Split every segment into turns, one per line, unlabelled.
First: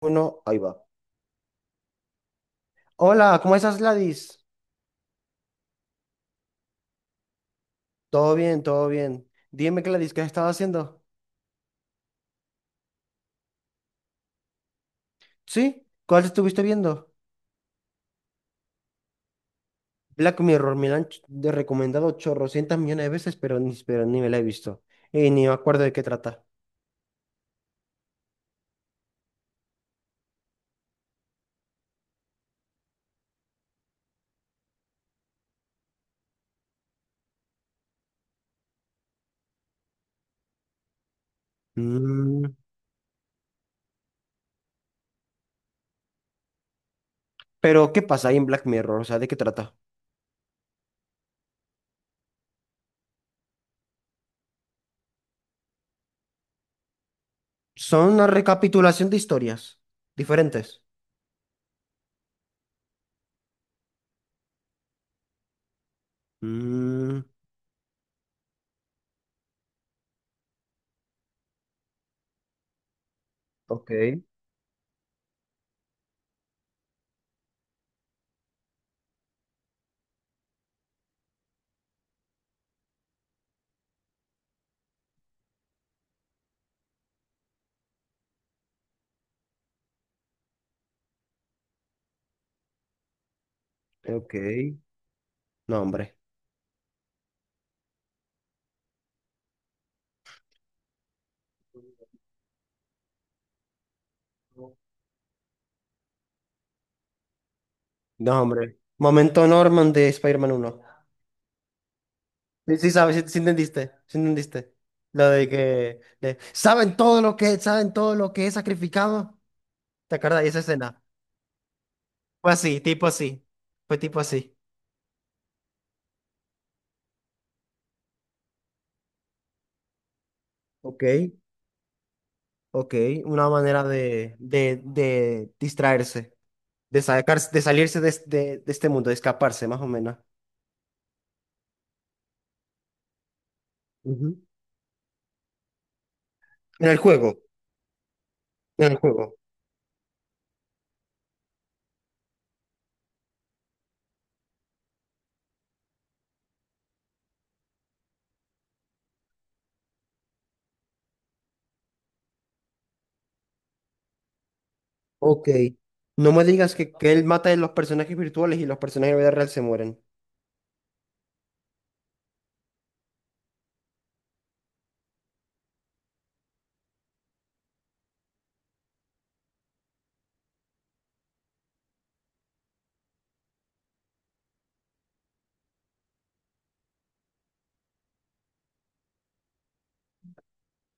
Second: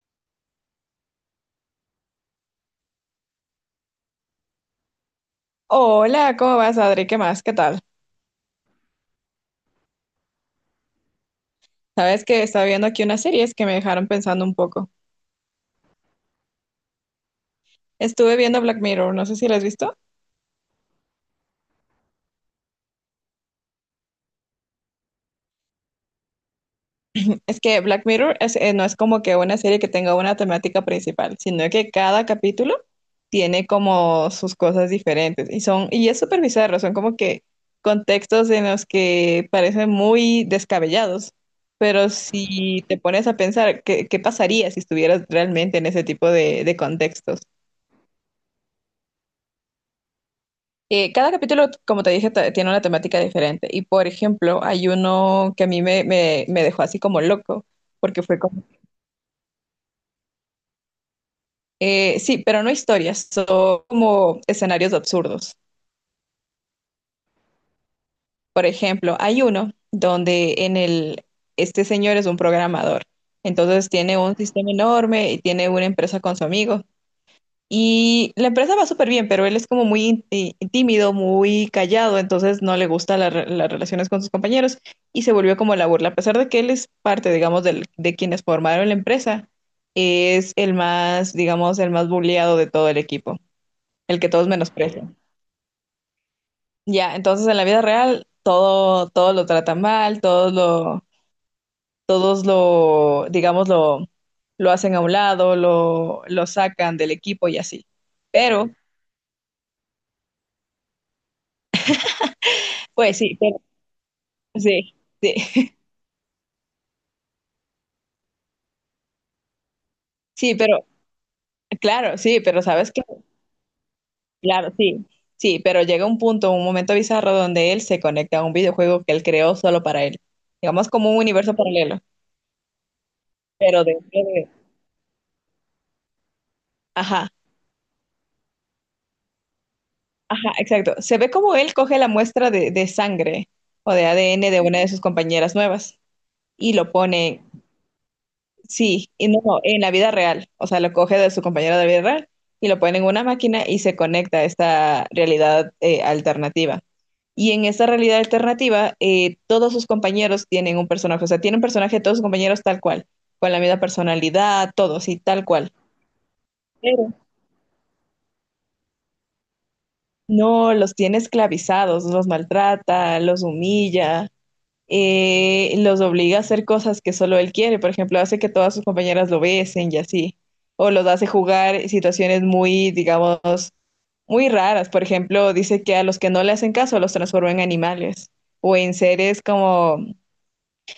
Uno, ahí va. Hola, ¿cómo estás, Gladys?
Hola, ¿cómo vas, Adri? ¿Qué más? ¿Qué tal?
Todo bien, todo bien. Dime, Gladys, ¿qué has estado haciendo?
Sabes que estaba viendo aquí unas series que me dejaron pensando un poco.
¿Sí? ¿Cuál estuviste viendo?
Estuve viendo Black Mirror, no sé si la has visto.
Black Mirror, me la han ch- de recomendado chorrocientas millones de veces, pero ni me la he visto. Y ni me acuerdo de qué trata.
Es que Black Mirror no es como que una serie que tenga una temática principal, sino que cada capítulo tiene como sus cosas diferentes y son y es súper bizarro, son como que contextos en los que parecen muy descabellados, pero
Mm.
si te pones a pensar qué pasaría si estuvieras realmente en ese tipo de contextos.
Pero, ¿qué pasa ahí en Black Mirror? O sea, ¿de qué trata?
Cada capítulo, como te dije, tiene una temática diferente. Y por ejemplo, hay uno que a mí me dejó así como loco,
Son
porque
una
fue como,
recapitulación de historias diferentes.
sí, pero no historias, son como escenarios absurdos.
Mm.
Por ejemplo, hay uno donde en el. Este señor es un programador, entonces
Ok,
tiene un sistema enorme y tiene una empresa con su amigo. Y la empresa va súper bien, pero él es como muy tímido, muy callado, entonces no le gustan las relaciones con sus compañeros y se volvió como la burla. A pesar de que él es parte, digamos, de quienes formaron la empresa, es el más, digamos, el más bulleado de todo el equipo, el que
ok.
todos menosprecian.
No, hombre.
Ya, entonces en la vida real todo lo tratan mal, todos lo, digamos, lo hacen a un lado, lo sacan del equipo y así.
No,
Pero,
hombre. Momento Norman de Spider-Man 1. Sí, sabes,
pues
sí, sí
sí.
entendiste, sí entendiste.
Sí,
Lo
sí,
de que de, saben todo lo que, saben todo lo que he sacrificado. ¿Te acuerdas de
sí,
esa
pero
escena?
claro, sí,
Fue
pero
así,
sabes que,
tipo así. Fue tipo así.
claro, sí, sí, pero llega un punto, un momento bizarro donde él se conecta a un videojuego que él creó solo para él, digamos
Ok,
como un universo paralelo,
ok. Una manera
pero dentro
de,
de,
de, de distraerse, de
ajá.
sacarse, de salirse de este mundo, de escaparse, más o menos.
Ajá, exacto. Se ve como él coge la muestra de sangre o de
Ujú.
ADN de una de sus compañeras nuevas y
En
lo
el juego,
pone.
en el
Sí, y
juego.
no, no, en la vida real. O sea, lo coge de su compañero de la vida real y lo pone en una máquina y se conecta a esta realidad alternativa. Y en esta realidad alternativa, todos sus compañeros tienen un personaje. O sea, tiene un personaje de todos sus compañeros tal cual, con la misma personalidad, todos y tal
Ok.
cual.
No me digas que
Pero
él mata a los personajes virtuales y los personajes de la vida real se mueren.
no los tiene esclavizados, los maltrata, los humilla. Los obliga a hacer cosas que solo él quiere. Por ejemplo, hace que todas sus compañeras lo besen y así. O los hace jugar situaciones muy, digamos, muy raras. Por ejemplo, dice que a los que no le hacen caso los transforma en animales o en seres como,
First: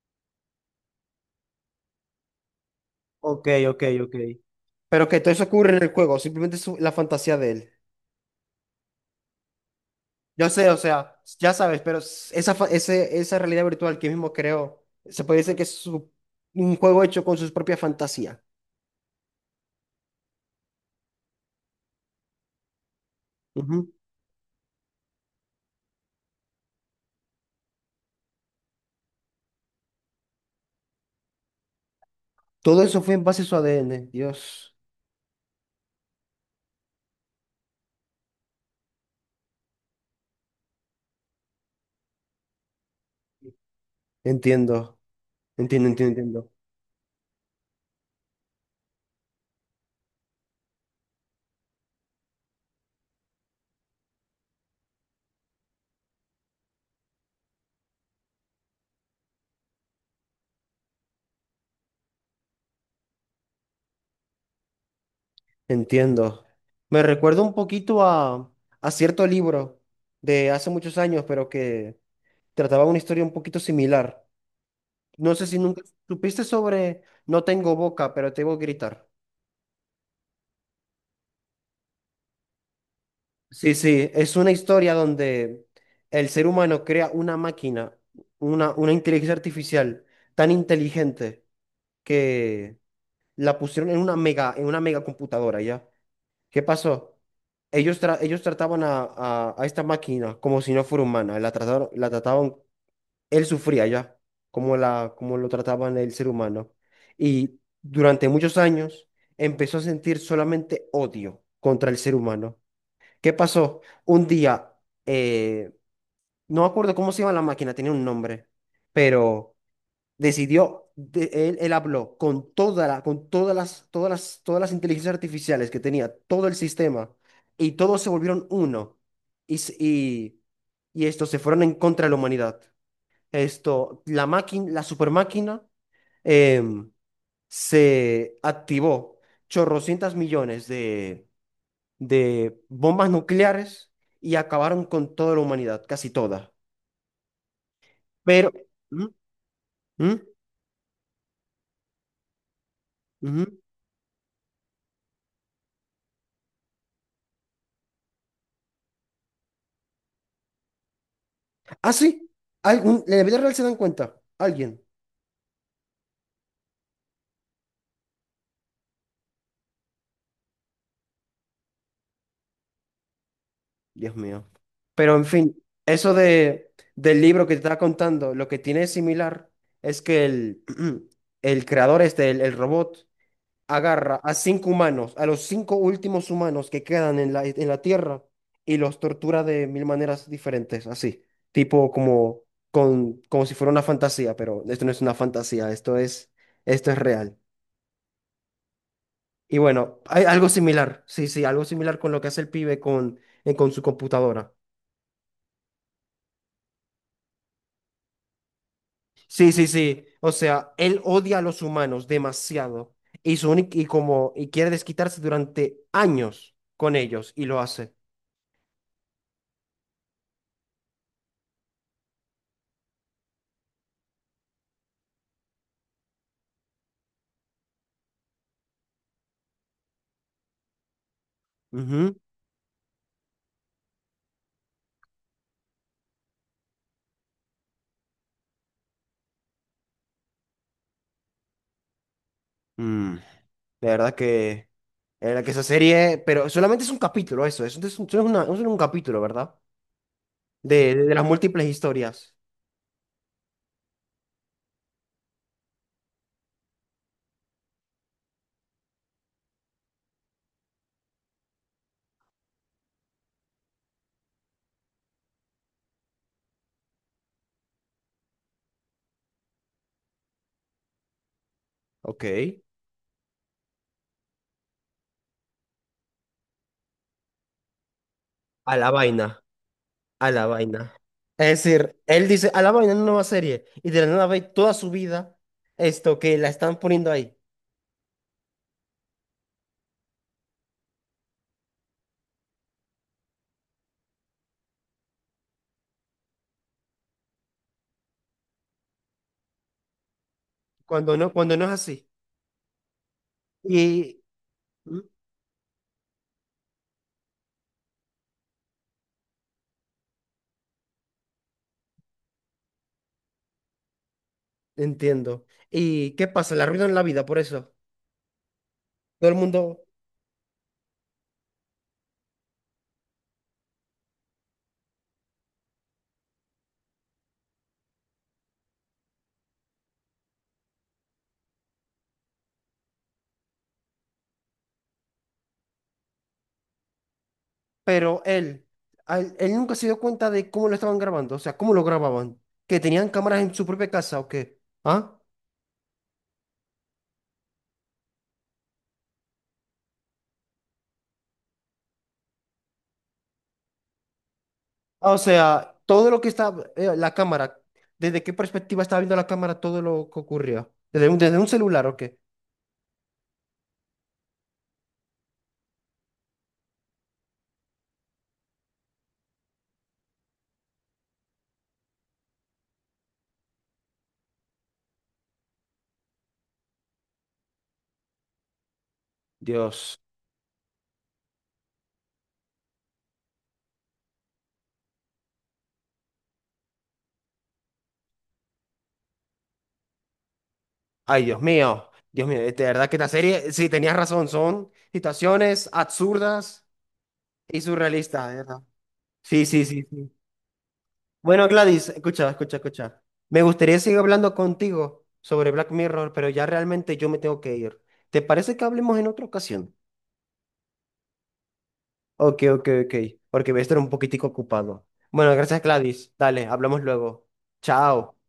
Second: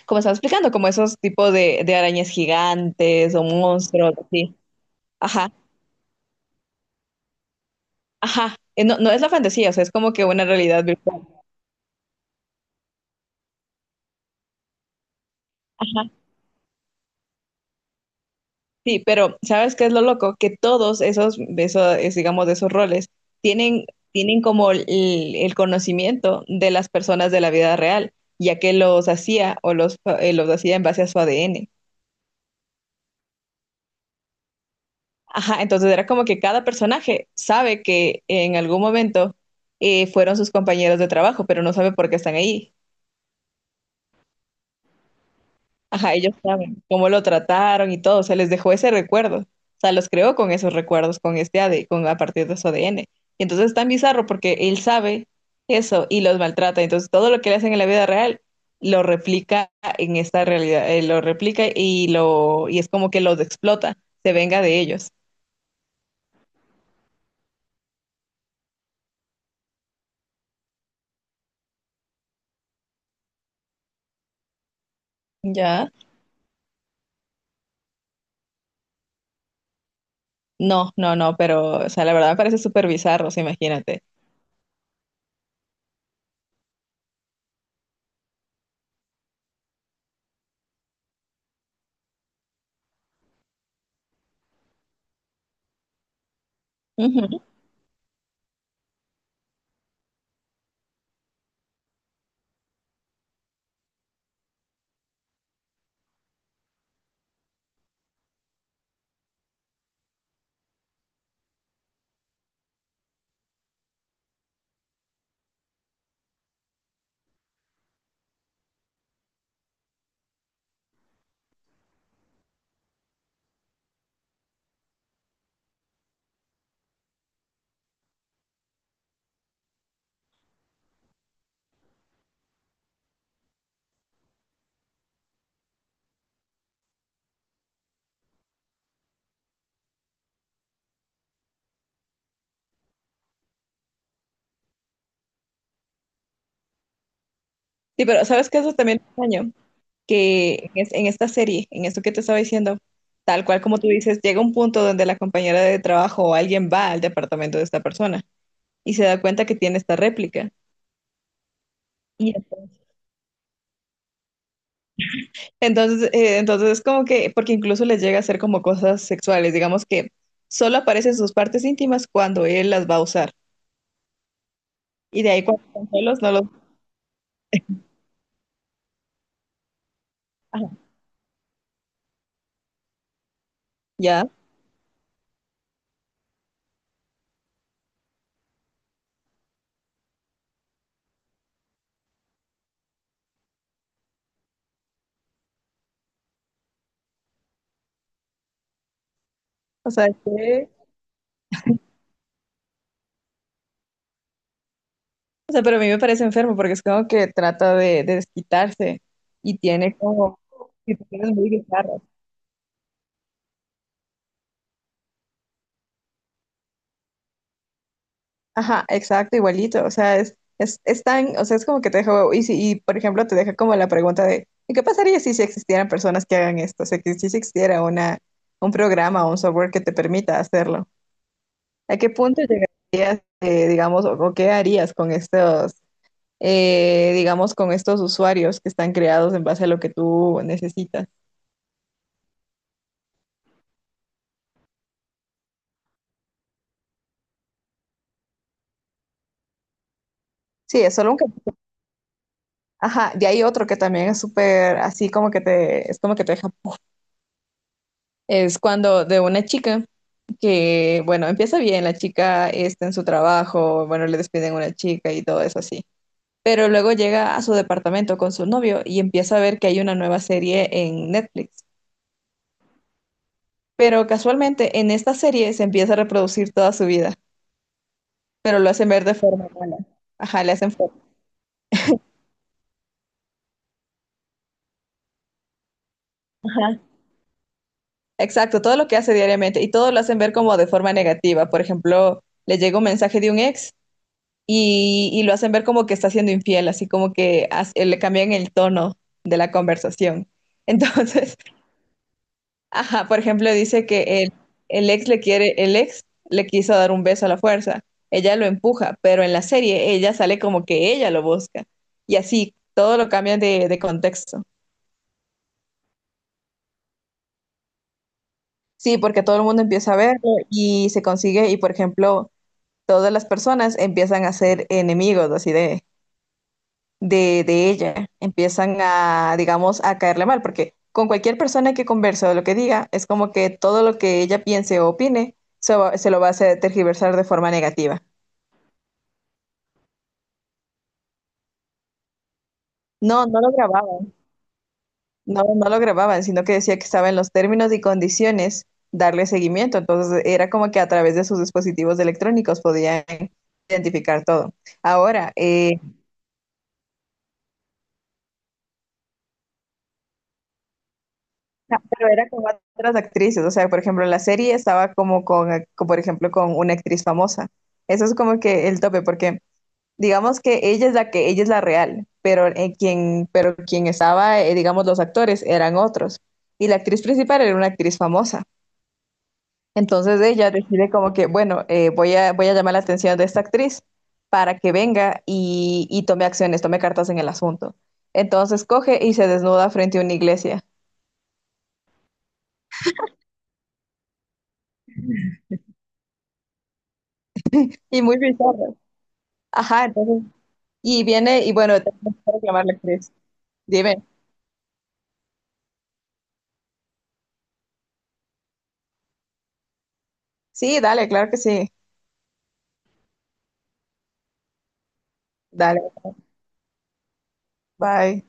como estaba explicando, como esos tipos de arañas gigantes o
Ok, ok, ok.
monstruos, así.
Pero que todo eso
Ajá,
ocurre en el juego, simplemente es la fantasía de él.
ajá. No, no es la fantasía, o sea, es como que una
Yo sé, o
realidad
sea,
virtual.
ya sabes, pero esa realidad virtual que él mismo creó, se puede decir que es un juego hecho con sus propias fantasías.
Sí, pero ¿sabes qué es lo loco? Que todos esos es, digamos, de esos roles tienen,
Ujú.
tienen como el conocimiento de las personas de la vida real, ya que los hacía o los hacía en base a su ADN.
Todo eso fue en base a su ADN. Dios,
Ajá, entonces era como que cada personaje sabe que en algún momento fueron sus compañeros de trabajo, pero no sabe por qué están ahí.
entiendo, entiendo, entiendo,
Ajá, ellos
entiendo,
saben cómo lo trataron y todo, se les dejó ese recuerdo. O sea, los creó con esos recuerdos, con este AD, con a partir de su ADN. Y entonces es tan bizarro porque él sabe eso y los maltrata. Entonces todo lo que le hacen en la vida real lo replica en esta realidad, lo replica y es como que los explota, se venga de ellos.
entiendo. Me recuerda un poquito a cierto libro de hace muchos años, pero que trataba una historia un poquito similar. No sé si nunca
Ya.
supiste sobre No tengo boca, pero te voy a gritar.
No, no, no, pero o sea, la verdad me parece súper bizarro, o sea,
Sí,
imagínate.
sí, es una historia donde el ser humano crea una máquina, una inteligencia artificial tan inteligente que la pusieron en una mega computadora, ¿ya? ¿Qué pasó?
Ujú.
Ellos, ellos trataban a esta máquina como si no fuera humana, la trataron, la trataban él sufría ya, como la, como lo trataban el ser humano. Y durante muchos años empezó a sentir solamente odio contra el ser humano. ¿Qué pasó? Un día, eh, no me acuerdo cómo se llama la máquina, tenía un nombre, pero decidió, él habló con toda la, con todas las, todas las, todas las inteligencias artificiales que tenía, todo el sistema, y todos se volvieron uno. Y y estos se fueron en contra de la humanidad esto, la máquina, la super máquina em, se activó chorrocientas millones de bombas nucleares y acabaron con toda la humanidad, casi toda.
Sí, pero ¿sabes
Pero,
qué? Eso también
¿mm?
es extraño.
¿Mm?
Que en esta serie, en esto que te estaba diciendo,
¿Mm?
tal cual como tú dices, llega un punto donde la compañera de trabajo o alguien va al departamento de esta persona y se da cuenta que tiene esta réplica.
Ah, sí,
Y entonces,
algún, en la vida real se dan cuenta, alguien.
entonces, eh, entonces es como que, porque incluso les llega a hacer como cosas sexuales, digamos que solo aparecen sus partes íntimas cuando él las va a usar.
Dios mío. Pero
Y
en
de ahí
fin,
cuando están
eso
solos no los.
de, del libro que te estaba contando, lo que tiene es similar es que
Ajá,
el creador este, el robot, agarra
ya,
a cinco humanos, a los cinco últimos humanos que quedan en la Tierra y los tortura de mil maneras diferentes, así, tipo como, con, como si fuera una fantasía, pero esto no es una fantasía, esto es real. Y
o
bueno,
sea,
hay algo similar, sí, sí, algo similar con lo que hace el pibe con su computadora.
o sea, pero a mí me parece enfermo porque es como que trata de desquitarse
Sí,
y
sí,
tiene
sí, o
como
sea, él
situaciones
odia a
muy
los
bizarras.
humanos demasiado y, su únic- y, como, y quiere desquitarse durante años con ellos y lo hace.
Ajá, exacto, igualito. O sea, es tan, o sea, es como que te deja, y, si, y por ejemplo, te deja como la pregunta de, ¿y qué pasaría si existieran personas que hagan esto? O sea, que si existiera un programa o un software que te permita hacerlo. ¿A qué
Ujú.
punto llegarías, digamos, o qué harías con estos, digamos, con estos usuarios que están creados en base a lo que tú necesitas?
Mm. La verdad que, la verdad que esa serie, pero solamente es un capítulo eso, eso es un, solo es un capítulo, ¿verdad?
Sí,
De,
es
de,
solo
de
un
las múltiples historias.
Ajá, y hay otro que también es súper así como que es como que te deja, es cuando de una chica. Que, bueno, empieza bien, la chica está en su trabajo, bueno, le despiden una chica y todo eso así. Pero luego llega a su departamento con su novio y empieza a ver que hay una nueva serie en Netflix.
Ok.
Pero casualmente en esta serie se empieza a reproducir toda su vida, pero lo
A
hacen
la
ver de
vaina,
forma mala.
a
Ajá,
la
le hacen
vaina.
forma.
Es decir, él dice, a la vaina, una nueva serie, y de la nada ve toda su vida esto que la
Ajá.
están poniendo ahí,
Exacto, todo lo que hace diariamente y todo lo hacen ver como de forma negativa. Por ejemplo, le llega un mensaje de un ex y lo hacen ver como que está siendo infiel, así como que le cambian el tono de la conversación.
cuando no,
Entonces,
cuando no es así.
ajá, por ejemplo, dice
Y,
que el
¿mm?
ex le quiere, el ex le quiso dar un beso a la fuerza, ella lo empuja, pero en la serie ella sale como que ella lo busca y así todo lo cambian de contexto.
Entiendo. ¿Y qué pasa? Le arruinan la vida por eso.
Sí, porque
Todo el
todo el mundo
mundo...
empieza a verlo y se consigue y, por ejemplo, todas las personas empiezan a ser enemigos, así de ella empiezan a, digamos, a caerle mal, porque con cualquier persona que converse o lo que diga, es como que todo lo que ella piense o opine se lo va a hacer tergiversar de forma negativa.
pero él, a él, él nunca se dio cuenta de cómo lo estaban grabando, o sea, cómo lo grababan, que tenían
No,
cámaras
no lo
en su propia
grababan,
casa o qué, ¿ah?
no, no lo grababan, sino que decía que estaba en los términos y condiciones darle seguimiento. Entonces era como que a través de sus dispositivos electrónicos podían identificar todo.
Ah, o
Ahora,
sea,
eh,
todo lo que estaba, la cámara, desde qué perspectiva estaba viendo la cámara todo lo que ocurría, desde un
No,
celular o
pero
qué.
era con otras actrices, o sea, por ejemplo, en la serie estaba como con, por ejemplo, con una actriz famosa. Eso es como que el tope, porque digamos que ella es la que, ella es la real, pero quien estaba, digamos, los actores eran otros. Y la actriz principal era una actriz famosa.
Dios,
Entonces ella decide como que, bueno, voy a llamar la atención de esta actriz para que venga y tome acciones, tome cartas en el asunto. Entonces coge y se desnuda frente a una iglesia.
ay Dios mío, de verdad que esta serie, sí, tenías razón, son situaciones absurdas y
Y muy
surrealistas, de verdad.
bizarro.
Sí, sí, sí,
Ajá,
sí.
entonces y viene,
Bueno,
y bueno,
Gladys,
tengo
escucha,
que
escucha,
llamar a la
escucha.
actriz.
Me gustaría seguir
Dime.
hablando contigo sobre Black Mirror, pero ya realmente yo me tengo que ir. ¿Te parece que hablemos en otra ocasión?
Sí, dale, claro que sí.
Ok, ok, ok, porque voy a estar un poquitico ocupado. Bueno, gracias,
Dale.
Gladys. Dale, hablamos luego. Chao.
Bye.